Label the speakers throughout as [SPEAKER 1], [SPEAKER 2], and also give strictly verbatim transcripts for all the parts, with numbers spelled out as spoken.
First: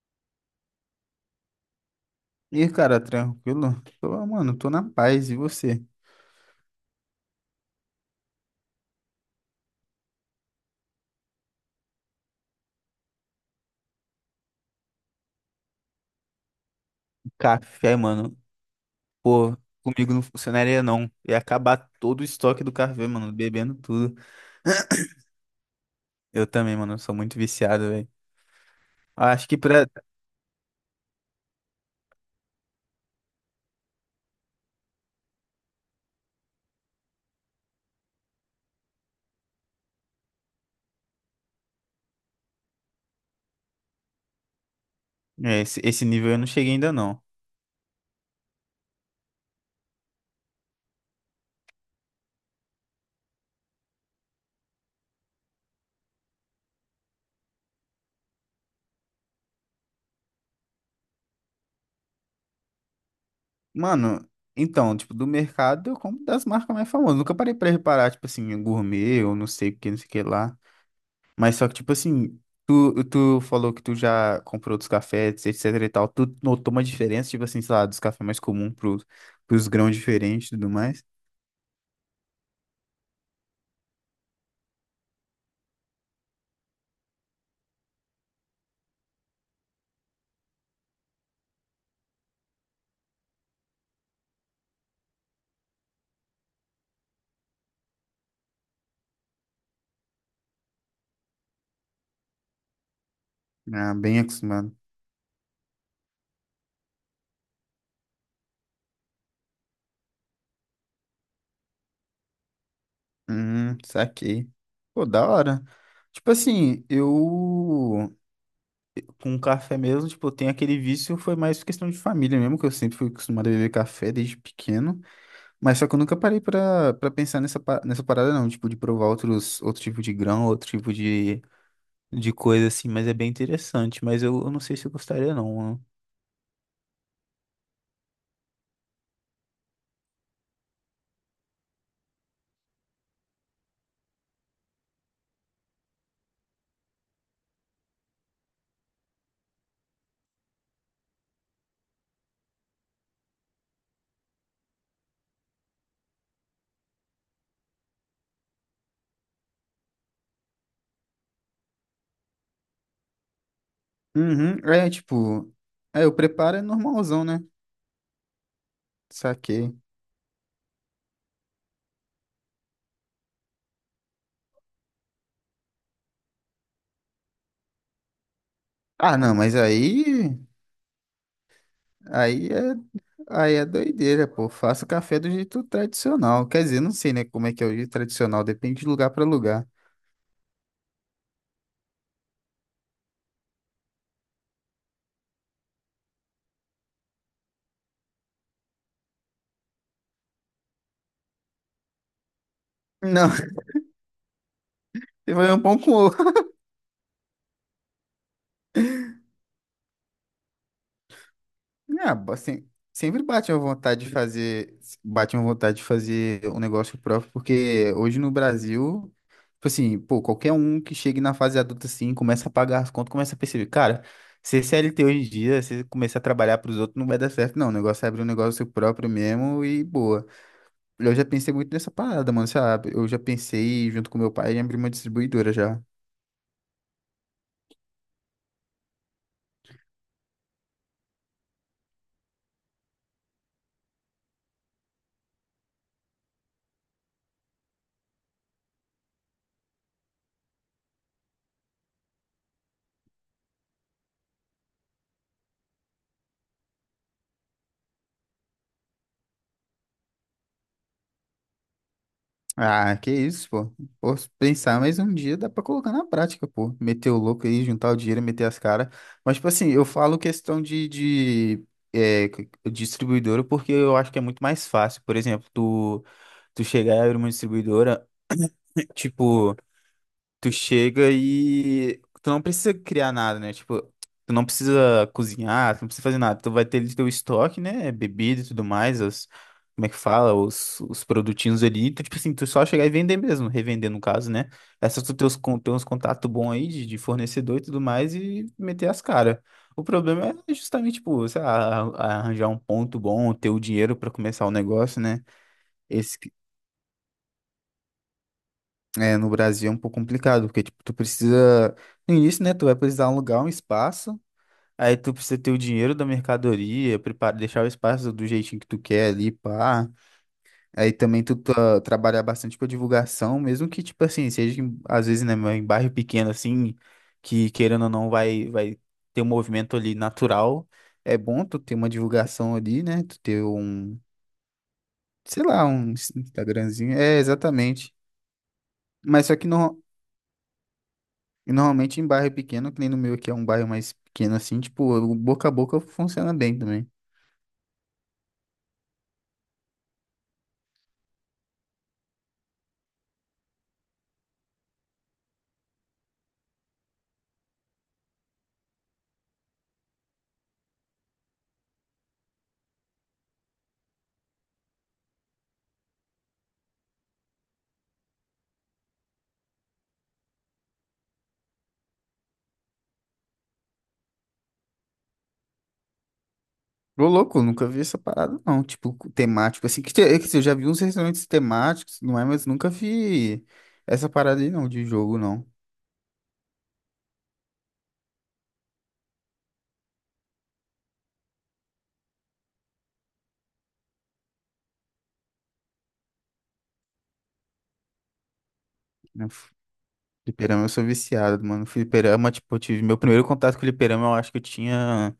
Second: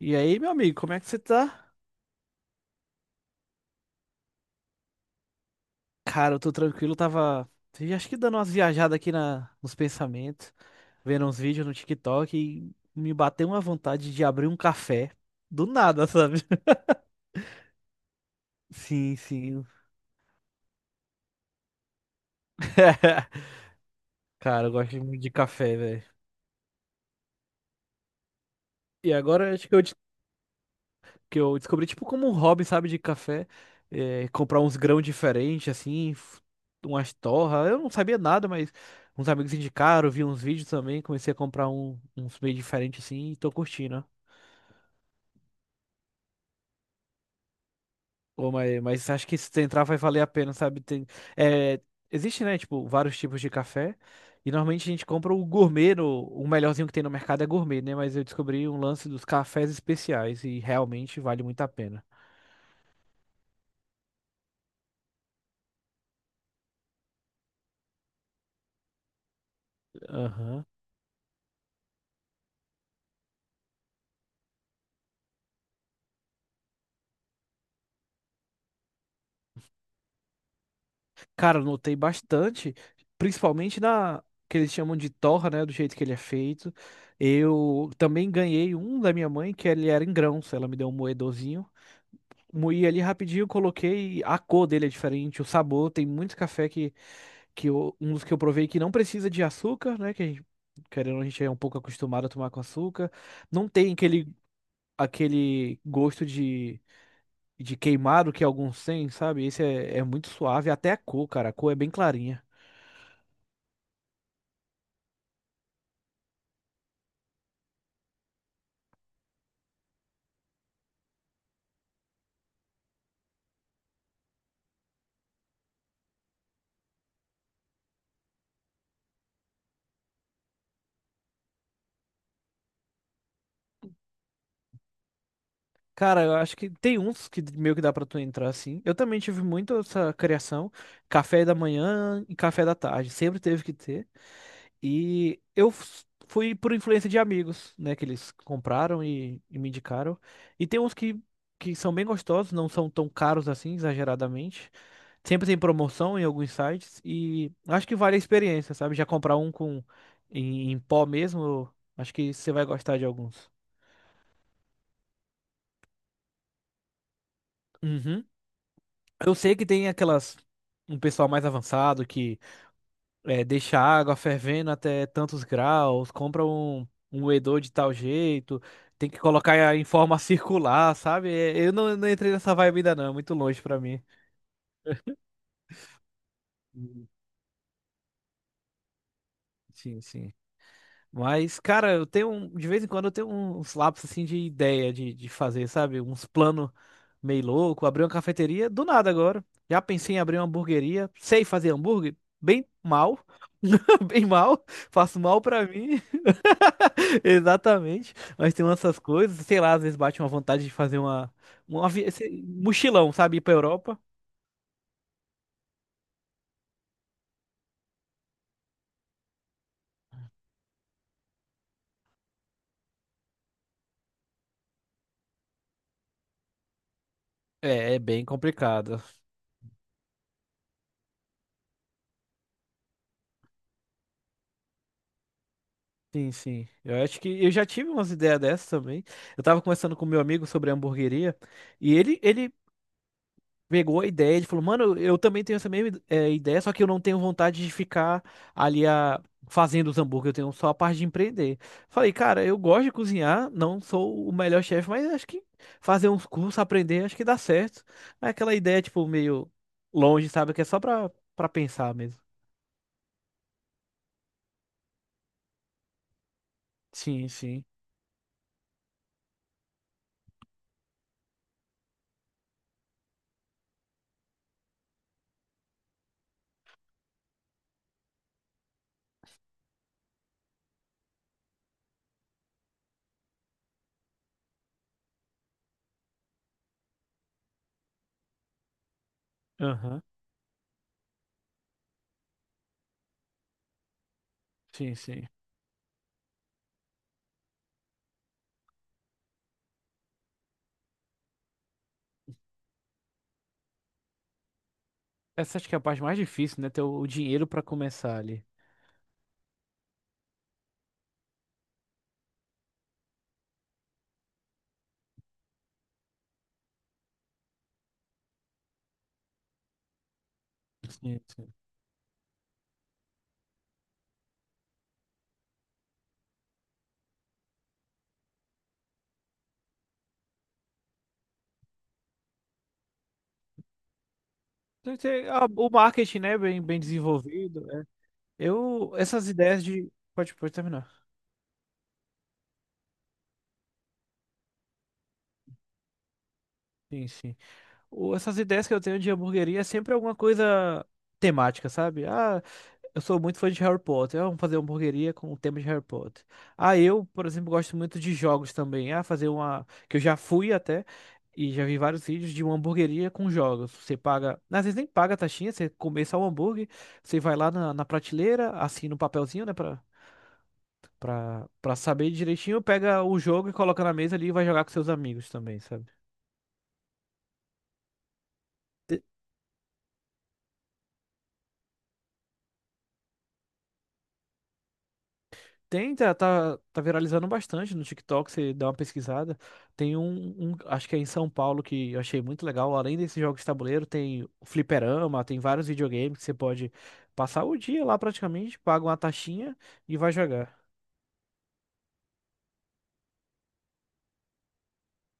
[SPEAKER 1] E aí, meu amigo, como é que você tá?
[SPEAKER 2] E aí, cara, tranquilo? Tô, mano, tô na paz. E você?
[SPEAKER 1] Cara, eu tô tranquilo, tava vi- acho que dando umas viajadas aqui na, nos pensamentos, vendo uns vídeos no TikTok e me bateu uma vontade de abrir um café do nada, sabe?
[SPEAKER 2] Café, mano.
[SPEAKER 1] Sim,
[SPEAKER 2] Pô,
[SPEAKER 1] sim.
[SPEAKER 2] comigo não funcionaria não. Ia acabar todo o estoque do café, mano, bebendo tudo.
[SPEAKER 1] Cara, eu gosto muito de café, velho.
[SPEAKER 2] Eu também, mano, sou muito viciado, velho.
[SPEAKER 1] E
[SPEAKER 2] Acho
[SPEAKER 1] agora
[SPEAKER 2] que
[SPEAKER 1] acho que eu,
[SPEAKER 2] pra
[SPEAKER 1] de- que eu descobri, tipo, como um hobby, sabe, de café, é, comprar uns grãos diferentes, assim, f- umas torras. Eu não sabia nada, mas uns amigos indicaram, vi uns vídeos também, comecei a comprar um- uns meio diferentes, assim, e tô curtindo.
[SPEAKER 2] é, esse, esse nível eu não cheguei ainda não.
[SPEAKER 1] Pô, mas, mas acho que se tu entrar vai valer a pena, sabe? Tem, é, existe, né, tipo, vários tipos de café. E normalmente a gente compra o gourmet, no- o melhorzinho que tem no mercado é gourmet, né? Mas eu descobri um lance dos cafés especiais e realmente vale muito a pena.
[SPEAKER 2] Mano, então, tipo, do mercado eu compro das marcas mais famosas. Nunca parei pra reparar, tipo assim, gourmet ou não sei o que, não sei o que lá.
[SPEAKER 1] Aham.
[SPEAKER 2] Mas só que, tipo assim, tu, tu falou que tu já comprou dos cafés, etc e tal. Tu notou uma diferença, tipo assim, sei lá, dos cafés mais comuns pros, pros grãos diferentes e tudo mais?
[SPEAKER 1] Cara, eu notei bastante, principalmente na que eles chamam de torra, né? Do jeito que ele é feito. Eu também ganhei um da minha mãe, que ele era em grãos. Ela me deu um moedorzinho. Moí ali rapidinho, coloquei. A cor dele é diferente, o sabor. Tem muito café que que eu- um dos que eu provei que não precisa de açúcar, né? Que a gente, querendo, ou não, a gente é um pouco acostumado a tomar com açúcar. Não tem
[SPEAKER 2] Ah, bem
[SPEAKER 1] aquele,
[SPEAKER 2] acostumado.
[SPEAKER 1] aquele gosto de, de queimado que alguns têm, sabe? Esse é, é muito suave, até a cor, cara. A cor é bem clarinha.
[SPEAKER 2] Hum, saquei. Pô, da hora. Tipo assim, eu com café mesmo, tipo, eu tenho aquele vício, foi mais questão de família mesmo, que eu sempre fui acostumado a beber café desde pequeno. Mas só que eu nunca parei pra, pra pensar nessa, pa- nessa parada, não, tipo, de provar outros, outro tipo de grão, outro tipo de de coisa assim, mas é bem interessante. Mas eu, eu não sei se eu gostaria, não, né?
[SPEAKER 1] Cara, eu acho que tem uns que meio que dá pra tu entrar assim. Eu também tive muito essa criação, café da manhã e café da tarde, sempre teve que ter. E eu f- fui por influência de amigos, né, que eles compraram e, e me indicaram. E tem uns que, que são bem gostosos, não são tão caros assim, exageradamente. Sempre tem promoção em alguns sites e acho que vale a experiência, sabe? Já comprar um com em, em pó mesmo, acho que você vai gostar de alguns.
[SPEAKER 2] Uhum, é tipo, é, o preparo é normalzão, né?
[SPEAKER 1] Uhum. Eu sei que
[SPEAKER 2] Saquei.
[SPEAKER 1] tem aquelas um pessoal mais avançado que é, deixa a água fervendo até tantos graus, compra um, um moedor de tal jeito, tem
[SPEAKER 2] Ah,
[SPEAKER 1] que
[SPEAKER 2] não, mas
[SPEAKER 1] colocar em forma
[SPEAKER 2] aí,
[SPEAKER 1] circular, sabe? É, Eu não, não entrei
[SPEAKER 2] aí
[SPEAKER 1] nessa
[SPEAKER 2] é,
[SPEAKER 1] vibe ainda não, é muito
[SPEAKER 2] aí
[SPEAKER 1] longe
[SPEAKER 2] é
[SPEAKER 1] pra mim.
[SPEAKER 2] doideira, pô. Faça café do jeito tradicional. Quer dizer, não
[SPEAKER 1] Hum.
[SPEAKER 2] sei, né, como é que é o jeito tradicional, depende de lugar pra lugar.
[SPEAKER 1] Sim, sim. Mas, cara, eu tenho, um- de vez em quando eu tenho uns lapsos assim de ideia de, de fazer, sabe? Uns planos meio louco, abrir uma cafeteria, do nada agora. Já pensei em abrir uma hamburgueria, sei fazer hambúrguer, bem mal,
[SPEAKER 2] Não,
[SPEAKER 1] bem mal, faço
[SPEAKER 2] você
[SPEAKER 1] mal
[SPEAKER 2] vai um
[SPEAKER 1] pra
[SPEAKER 2] pão
[SPEAKER 1] mim.
[SPEAKER 2] com.
[SPEAKER 1] Exatamente, mas tem essas coisas, sei lá, às vezes bate uma vontade de fazer uma, uma vi-
[SPEAKER 2] Ah,
[SPEAKER 1] esse
[SPEAKER 2] bo- assim,
[SPEAKER 1] mochilão,
[SPEAKER 2] sempre
[SPEAKER 1] sabe, ir pra
[SPEAKER 2] bate uma
[SPEAKER 1] Europa.
[SPEAKER 2] vontade de fazer, bate uma vontade de fazer um negócio próprio, porque hoje no Brasil, tipo assim, pô, qualquer um que chegue na fase adulta assim, começa a pagar as contas, começa a perceber, cara, ser C L T hoje em dia, você começar a trabalhar pros outros, não vai dar certo, não. O
[SPEAKER 1] É, é
[SPEAKER 2] negócio é abrir
[SPEAKER 1] bem
[SPEAKER 2] um negócio
[SPEAKER 1] complicado.
[SPEAKER 2] próprio mesmo e boa. Eu já pensei muito nessa parada, mano, sabe? Eu já pensei junto com meu pai em abrir uma distribuidora já.
[SPEAKER 1] Sim, sim. Eu acho que eu já tive umas ideias dessas também. Eu tava conversando com meu amigo sobre a hamburgueria e ele, ele pegou a ideia, ele falou, mano, eu também tenho essa mesma eh, ideia, só que eu não tenho vontade de ficar ali a, fazendo os hambúrguer, eu tenho só a parte de empreender. Falei, cara, eu gosto de cozinhar, não sou o melhor chefe, mas acho que fazer uns cursos, aprender, acho que dá certo. É aquela ideia, tipo, meio longe, sabe, que é só pra, pra pensar mesmo.
[SPEAKER 2] Ah, que isso, pô. Posso pensar, mas um dia dá pra colocar na prática, pô. Meter o
[SPEAKER 1] Sim,
[SPEAKER 2] louco
[SPEAKER 1] sim.
[SPEAKER 2] aí, juntar o dinheiro, meter as caras. Mas, tipo assim, eu falo questão de, de é, c- distribuidora porque eu acho que é muito mais fácil. Por exemplo, tu, tu chegar e abrir uma distribuidora, tipo tu chega e tu não precisa criar nada, né? Tipo, tu não precisa cozinhar, tu não precisa fazer nada. Tu vai ter ali teu estoque, né? Bebida e tudo mais, os, como é que
[SPEAKER 1] Aham.
[SPEAKER 2] fala? Os, os produtinhos ali. Então, tipo assim, tu só chegar e vender mesmo, revender no caso, né? É
[SPEAKER 1] Sim,
[SPEAKER 2] só tu ter
[SPEAKER 1] sim.
[SPEAKER 2] uns, con- ter uns contatos bons aí de, de fornecedor e tudo mais e meter as caras. O problema é justamente, tipo, sei lá, arranjar um ponto bom, ter o dinheiro pra começar o negócio, né?
[SPEAKER 1] Essa acho que é a parte mais difícil, né? Ter o o dinheiro pra começar ali.
[SPEAKER 2] É, no Brasil é um pouco complicado, porque, tipo, tu precisa... No início, né, tu vai precisar alugar um espaço, aí tu precisa ter o dinheiro da mercadoria, prepara, deixar o espaço do jeitinho que tu quer ali, pá. Aí
[SPEAKER 1] Sim,
[SPEAKER 2] também tu
[SPEAKER 1] sim.
[SPEAKER 2] tá- trabalhar bastante com a divulgação, mesmo que, tipo assim, seja, em- às vezes, né, em bairro pequeno, assim, que, querendo ou não, vai, vai ter um movimento ali natural. É bom tu ter uma divulgação ali, né, tu ter um,
[SPEAKER 1] Tem que ter
[SPEAKER 2] sei
[SPEAKER 1] a-
[SPEAKER 2] lá,
[SPEAKER 1] o
[SPEAKER 2] um
[SPEAKER 1] marketing, né, bem, bem
[SPEAKER 2] Instagramzinho. É,
[SPEAKER 1] desenvolvido.
[SPEAKER 2] exatamente.
[SPEAKER 1] Eu,
[SPEAKER 2] Mas
[SPEAKER 1] essas
[SPEAKER 2] só que
[SPEAKER 1] ideias
[SPEAKER 2] não.
[SPEAKER 1] de. Pode, pode terminar.
[SPEAKER 2] E normalmente em bairro pequeno, que nem no meu aqui é um bairro mais pequeno assim, tipo, o boca a boca funciona bem também.
[SPEAKER 1] Sim, sim. O- essas ideias que eu tenho de hamburgueria é sempre alguma coisa temática, sabe? Ah, eu sou muito fã de Harry Potter. Ah, vamos fazer uma hamburgueria com o tema de Harry Potter. Ah, eu, por exemplo, gosto muito de jogos também. Ah, fazer uma. Que eu já fui até. E já vi vários vídeos de uma hamburgueria com jogos. Você paga. Às vezes nem paga a taxinha, você começa o hambúrguer, você vai lá na, na prateleira, assina um papelzinho, né? Pra, Pra, pra saber direitinho, pega o jogo e coloca na mesa ali e vai jogar com seus amigos também, sabe?
[SPEAKER 2] Ô, louco, eu nunca vi essa parada não, tipo,
[SPEAKER 1] Te-
[SPEAKER 2] co- temático, assim, que, te- é que assim, eu já vi uns restaurantes temáticos, não é, mas nunca vi essa parada aí não, de jogo não.
[SPEAKER 1] Tem, tá, tá, tá viralizando bastante no TikTok, você dá uma pesquisada. Tem um, um, acho que é em São Paulo, que eu achei muito legal. Além desses jogos de tabuleiro, tem o fliperama, tem vários videogames que você pode passar o dia lá praticamente, paga uma
[SPEAKER 2] Né. f-
[SPEAKER 1] taxinha e vai jogar.
[SPEAKER 2] Fliperama eu sou viciado, mano, fliperama, tipo, eu tive meu primeiro contato com fliperama, eu acho que eu tinha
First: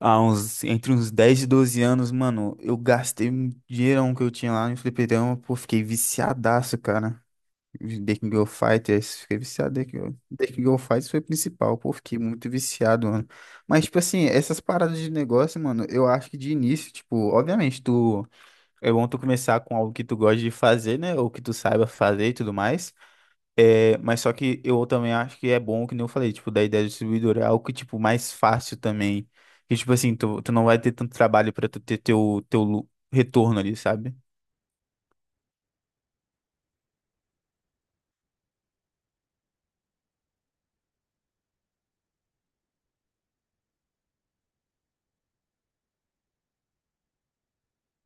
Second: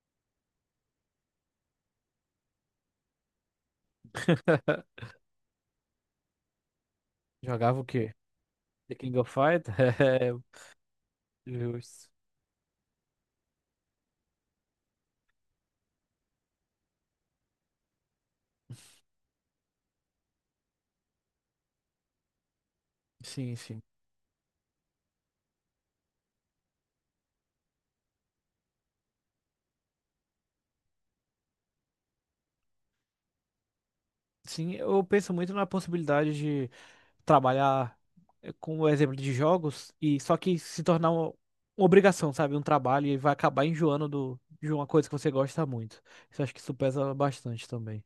[SPEAKER 2] há uns, entre uns dez e doze anos, mano, eu gastei um dinheirão que eu tinha lá no fliperama, pô, fiquei viciadaço, cara.
[SPEAKER 1] Jogava o quê?
[SPEAKER 2] The King of
[SPEAKER 1] The King
[SPEAKER 2] Fighters,
[SPEAKER 1] of
[SPEAKER 2] fiquei
[SPEAKER 1] Fighters?
[SPEAKER 2] viciado. The King of
[SPEAKER 1] É,
[SPEAKER 2] The King of Fighters foi o principal, pô,
[SPEAKER 1] justo.
[SPEAKER 2] fiquei muito viciado, mano. Mas, tipo assim, essas paradas de negócio, mano, eu acho que de início, tipo, obviamente, tu é bom tu começar com algo que tu gosta de fazer, né? Ou que tu saiba fazer e tudo mais.
[SPEAKER 1] Sim, sim.
[SPEAKER 2] É, mas só que eu também acho que é bom, que nem eu falei, tipo, da ideia do distribuidor é algo que, tipo, mais fácil também. Que, tipo assim, tu, tu não vai ter tanto trabalho pra tu ter teu, teu lu- retorno ali, sabe?
[SPEAKER 1] Sim, eu penso muito na possibilidade trabalhar eh, com o exemplo de jogos e só que se tornar uma, uma obrigação, sabe? Um trabalho e vai acabar enjoando do, de uma coisa que você gosta muito. Isso acho que isso pesa bastante também.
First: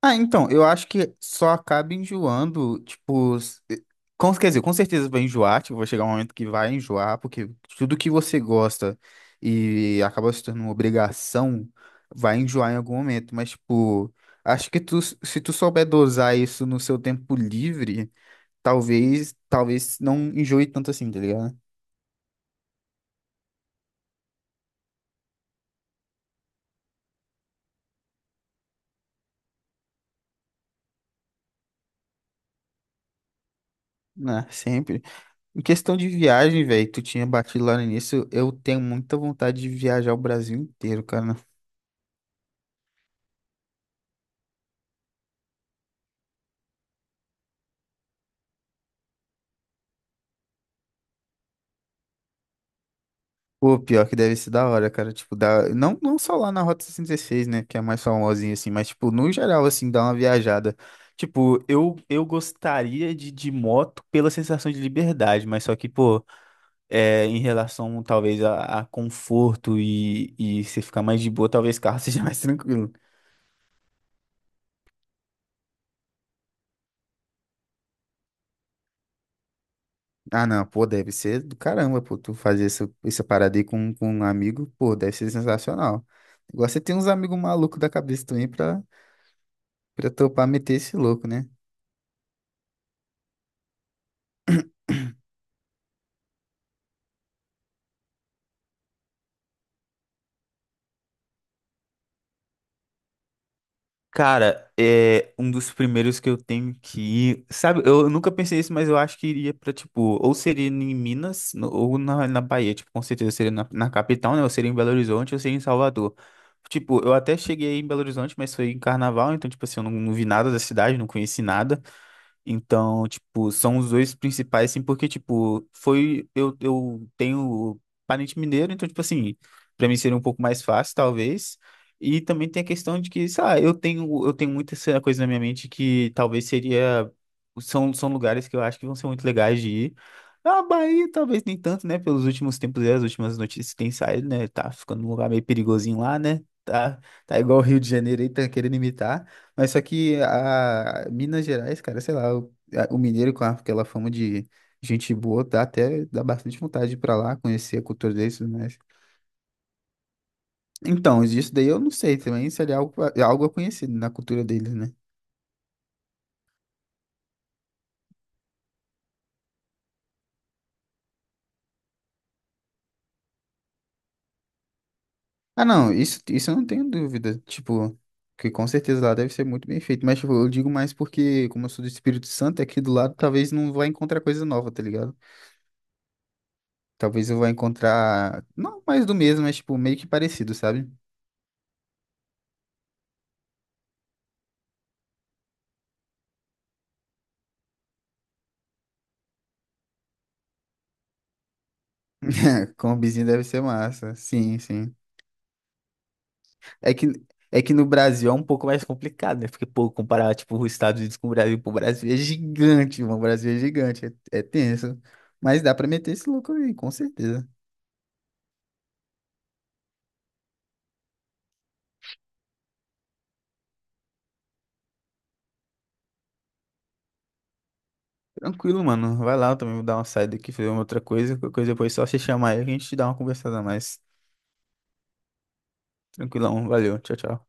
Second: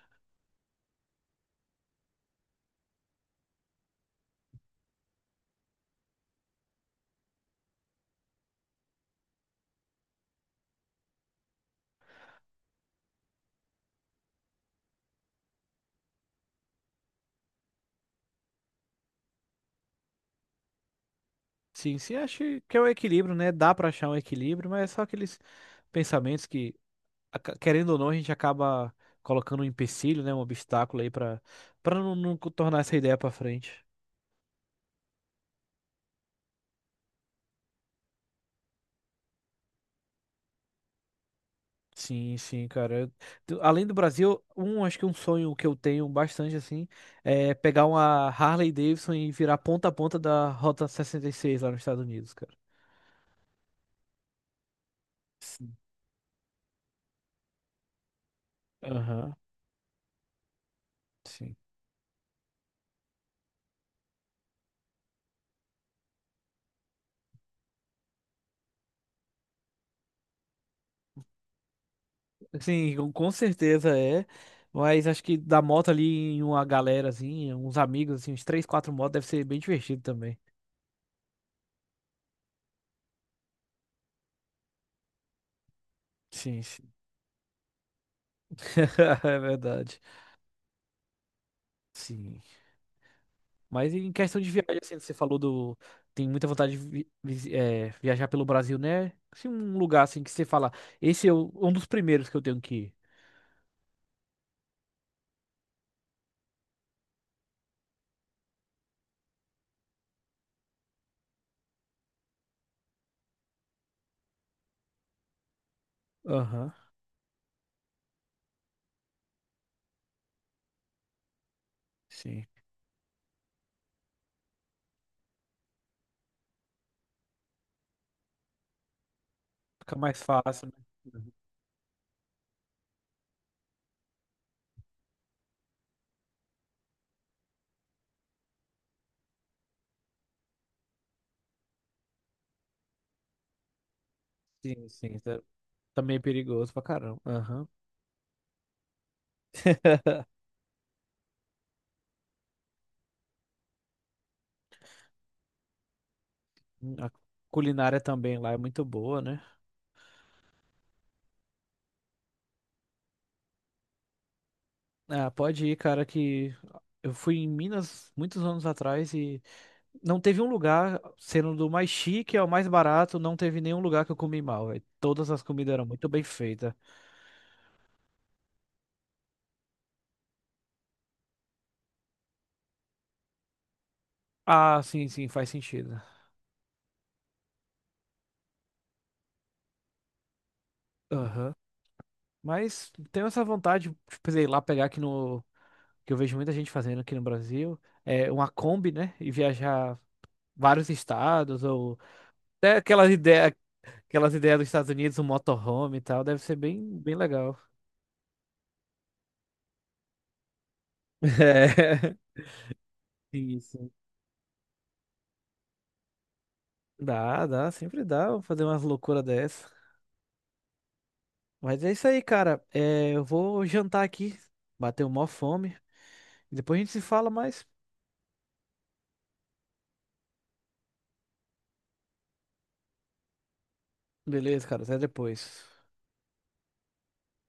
[SPEAKER 2] Ah, então, eu acho que só acaba enjoando, tipo, s- eh, com, quer dizer, com certeza vai enjoar, tipo, vai chegar um momento que vai enjoar, porque tudo que você gosta e acaba se tornando uma obrigação, vai enjoar em algum momento, mas, tipo, acho que tu, se tu souber dosar isso no seu tempo livre, talvez, talvez não enjoe tanto assim, tá ligado?
[SPEAKER 1] Sim, sim, acho que é um equilíbrio, né? Dá pra achar um equilíbrio, mas é só aqueles pensamentos que, aca- querendo ou não, a gente acaba colocando um empecilho, né? Um obstáculo aí pra para não, não tornar essa ideia pra frente.
[SPEAKER 2] Né, sempre. Em questão de viagem, velho, tu tinha batido lá no início, eu tenho muita vontade de viajar o Brasil inteiro, cara.
[SPEAKER 1] Sim, sim, cara. Eu- tu- Além do Brasil, um, acho que um sonho que eu tenho bastante, assim, é pegar uma Harley Davidson e virar ponta a ponta da Rota sessenta e seis lá nos Estados Unidos, cara.
[SPEAKER 2] Pô, pior que deve ser da hora, cara. Tipo, dá...
[SPEAKER 1] Sim.
[SPEAKER 2] não, não só lá na Rota sessenta e seis, né? Que é a mais famosinha, assim, mas, tipo, no
[SPEAKER 1] Aham,
[SPEAKER 2] geral, assim, dá uma viajada.
[SPEAKER 1] sim.
[SPEAKER 2] Tipo, eu, eu gostaria de, de moto pela sensação de liberdade, mas só que, pô, é, em relação, talvez, a, a conforto e, e você ficar mais de boa, talvez carro seja mais tranquilo.
[SPEAKER 1] Sim, com com certeza é. Mas acho que da moto ali em uma galera, assim, uns amigos, assim, uns três, quatro motos, deve ser bem divertido também.
[SPEAKER 2] Ah, não, pô, deve ser do caramba, pô, tu fazer essa, essa parada aí com, com um amigo, pô, deve ser sensacional.
[SPEAKER 1] Sim,
[SPEAKER 2] Igual você
[SPEAKER 1] sim.
[SPEAKER 2] tem uns amigos malucos da cabeça também pra,
[SPEAKER 1] É verdade.
[SPEAKER 2] pra topar meter esse louco, né?
[SPEAKER 1] Sim. Mas em questão de viagem, assim, você falou do. Tem muita vontade de vi- visi- eh, viajar pelo Brasil, né? Se um lugar assim que você fala, esse é o- um dos primeiros que eu tenho que ir.
[SPEAKER 2] Cara, é um dos primeiros que eu tenho que ir. Sabe, eu nunca pensei isso, mas eu acho que iria pra, tipo, ou seria em Minas, no- ou na, na Bahia. Tipo, com certeza seria na, na capital, né? Ou seria em Belo Horizonte, ou seria em Salvador.
[SPEAKER 1] Aham,
[SPEAKER 2] Tipo, eu até cheguei em Belo Horizonte, mas foi em carnaval, então, tipo assim, eu não, não vi nada da cidade, não conheci nada.
[SPEAKER 1] sim.
[SPEAKER 2] Então, tipo, são os dois principais, assim, porque, tipo, foi. Eu, eu tenho parente mineiro, então, tipo, assim, pra
[SPEAKER 1] Fica
[SPEAKER 2] mim seria
[SPEAKER 1] mais
[SPEAKER 2] um pouco mais
[SPEAKER 1] fácil, né?
[SPEAKER 2] fácil,
[SPEAKER 1] Uhum.
[SPEAKER 2] talvez. E também tem a questão de que, sei lá, eu tenho, eu tenho muita essa coisa na minha mente que talvez seria. São, são lugares que eu acho que vão ser muito legais de ir. A Bahia, talvez nem tanto, né? Pelos últimos tempos e as últimas notícias que tem saído, né? Tá
[SPEAKER 1] Sim,
[SPEAKER 2] ficando um
[SPEAKER 1] sim.
[SPEAKER 2] lugar
[SPEAKER 1] tá-
[SPEAKER 2] meio perigosinho
[SPEAKER 1] Também
[SPEAKER 2] lá,
[SPEAKER 1] é
[SPEAKER 2] né?
[SPEAKER 1] perigoso pra
[SPEAKER 2] Tá,
[SPEAKER 1] caramba.
[SPEAKER 2] tá igual o
[SPEAKER 1] Aham.
[SPEAKER 2] Rio de Janeiro aí, tá querendo imitar. Mas só que a Minas Gerais, cara, sei lá, o, a- o mineiro com aquela fama de gente boa, dá até dá bastante vontade de
[SPEAKER 1] Hum,
[SPEAKER 2] ir
[SPEAKER 1] a
[SPEAKER 2] pra lá, conhecer a
[SPEAKER 1] culinária
[SPEAKER 2] cultura
[SPEAKER 1] também
[SPEAKER 2] deles, e
[SPEAKER 1] lá
[SPEAKER 2] tudo
[SPEAKER 1] é
[SPEAKER 2] mais.
[SPEAKER 1] muito boa, né?
[SPEAKER 2] Então, isso daí eu não sei também, seria algo, a- algo conhecido na cultura deles, né?
[SPEAKER 1] Ah, pode ir, cara, que eu fui em Minas muitos anos atrás e não teve um lugar, sendo do mais chique ao mais barato, não teve nenhum lugar que eu comi mal, velho. Todas as
[SPEAKER 2] Ah,
[SPEAKER 1] comidas eram
[SPEAKER 2] não,
[SPEAKER 1] muito
[SPEAKER 2] isso,
[SPEAKER 1] bem
[SPEAKER 2] isso eu não
[SPEAKER 1] feitas.
[SPEAKER 2] tenho dúvida, tipo, que com certeza lá deve ser muito bem feito, mas tipo, eu digo mais porque, como eu sou do Espírito Santo, aqui do lado talvez não vá encontrar coisa nova,
[SPEAKER 1] Ah,
[SPEAKER 2] tá
[SPEAKER 1] sim,
[SPEAKER 2] ligado?
[SPEAKER 1] sim, faz sentido.
[SPEAKER 2] Talvez eu vá encontrar, não mais do mesmo, mas tipo, meio que parecido, sabe?
[SPEAKER 1] Aham. Mas tenho essa vontade, tipo, sei lá, pegar aqui no. Que eu vejo muita gente fazendo aqui no Brasil. É uma Kombi, né? E viajar vários estados, ou. Até aquelas
[SPEAKER 2] Combizinho deve
[SPEAKER 1] ideias,
[SPEAKER 2] ser massa.
[SPEAKER 1] aquelas ideias
[SPEAKER 2] Sim,
[SPEAKER 1] dos Estados
[SPEAKER 2] sim.
[SPEAKER 1] Unidos, um motorhome e tal. Deve ser
[SPEAKER 2] É
[SPEAKER 1] bem,
[SPEAKER 2] que,
[SPEAKER 1] bem legal.
[SPEAKER 2] é que no Brasil é um pouco mais complicado, né? Porque, pô, comparar, tipo, os Estados Unidos com o Brasil, pô, o Brasil é
[SPEAKER 1] É,
[SPEAKER 2] gigante, mano. O Brasil é
[SPEAKER 1] isso.
[SPEAKER 2] gigante, é, é tenso. Mas dá pra meter esse louco aí, com
[SPEAKER 1] Dá,
[SPEAKER 2] certeza.
[SPEAKER 1] dá, sempre dá. Vou fazer umas loucuras dessas. Mas é isso aí, cara. É, eu vou jantar aqui. Bateu mó fome. Depois a gente se fala mais.
[SPEAKER 2] Tranquilo, mano. Vai lá, eu também vou dar uma saída aqui, fazer uma outra coisa. Qualquer coisa depois é só você chamar aí, a gente dá uma conversada a mais.
[SPEAKER 1] Beleza, cara. Até depois.
[SPEAKER 2] Tranquilão, valeu. Tchau, tchau.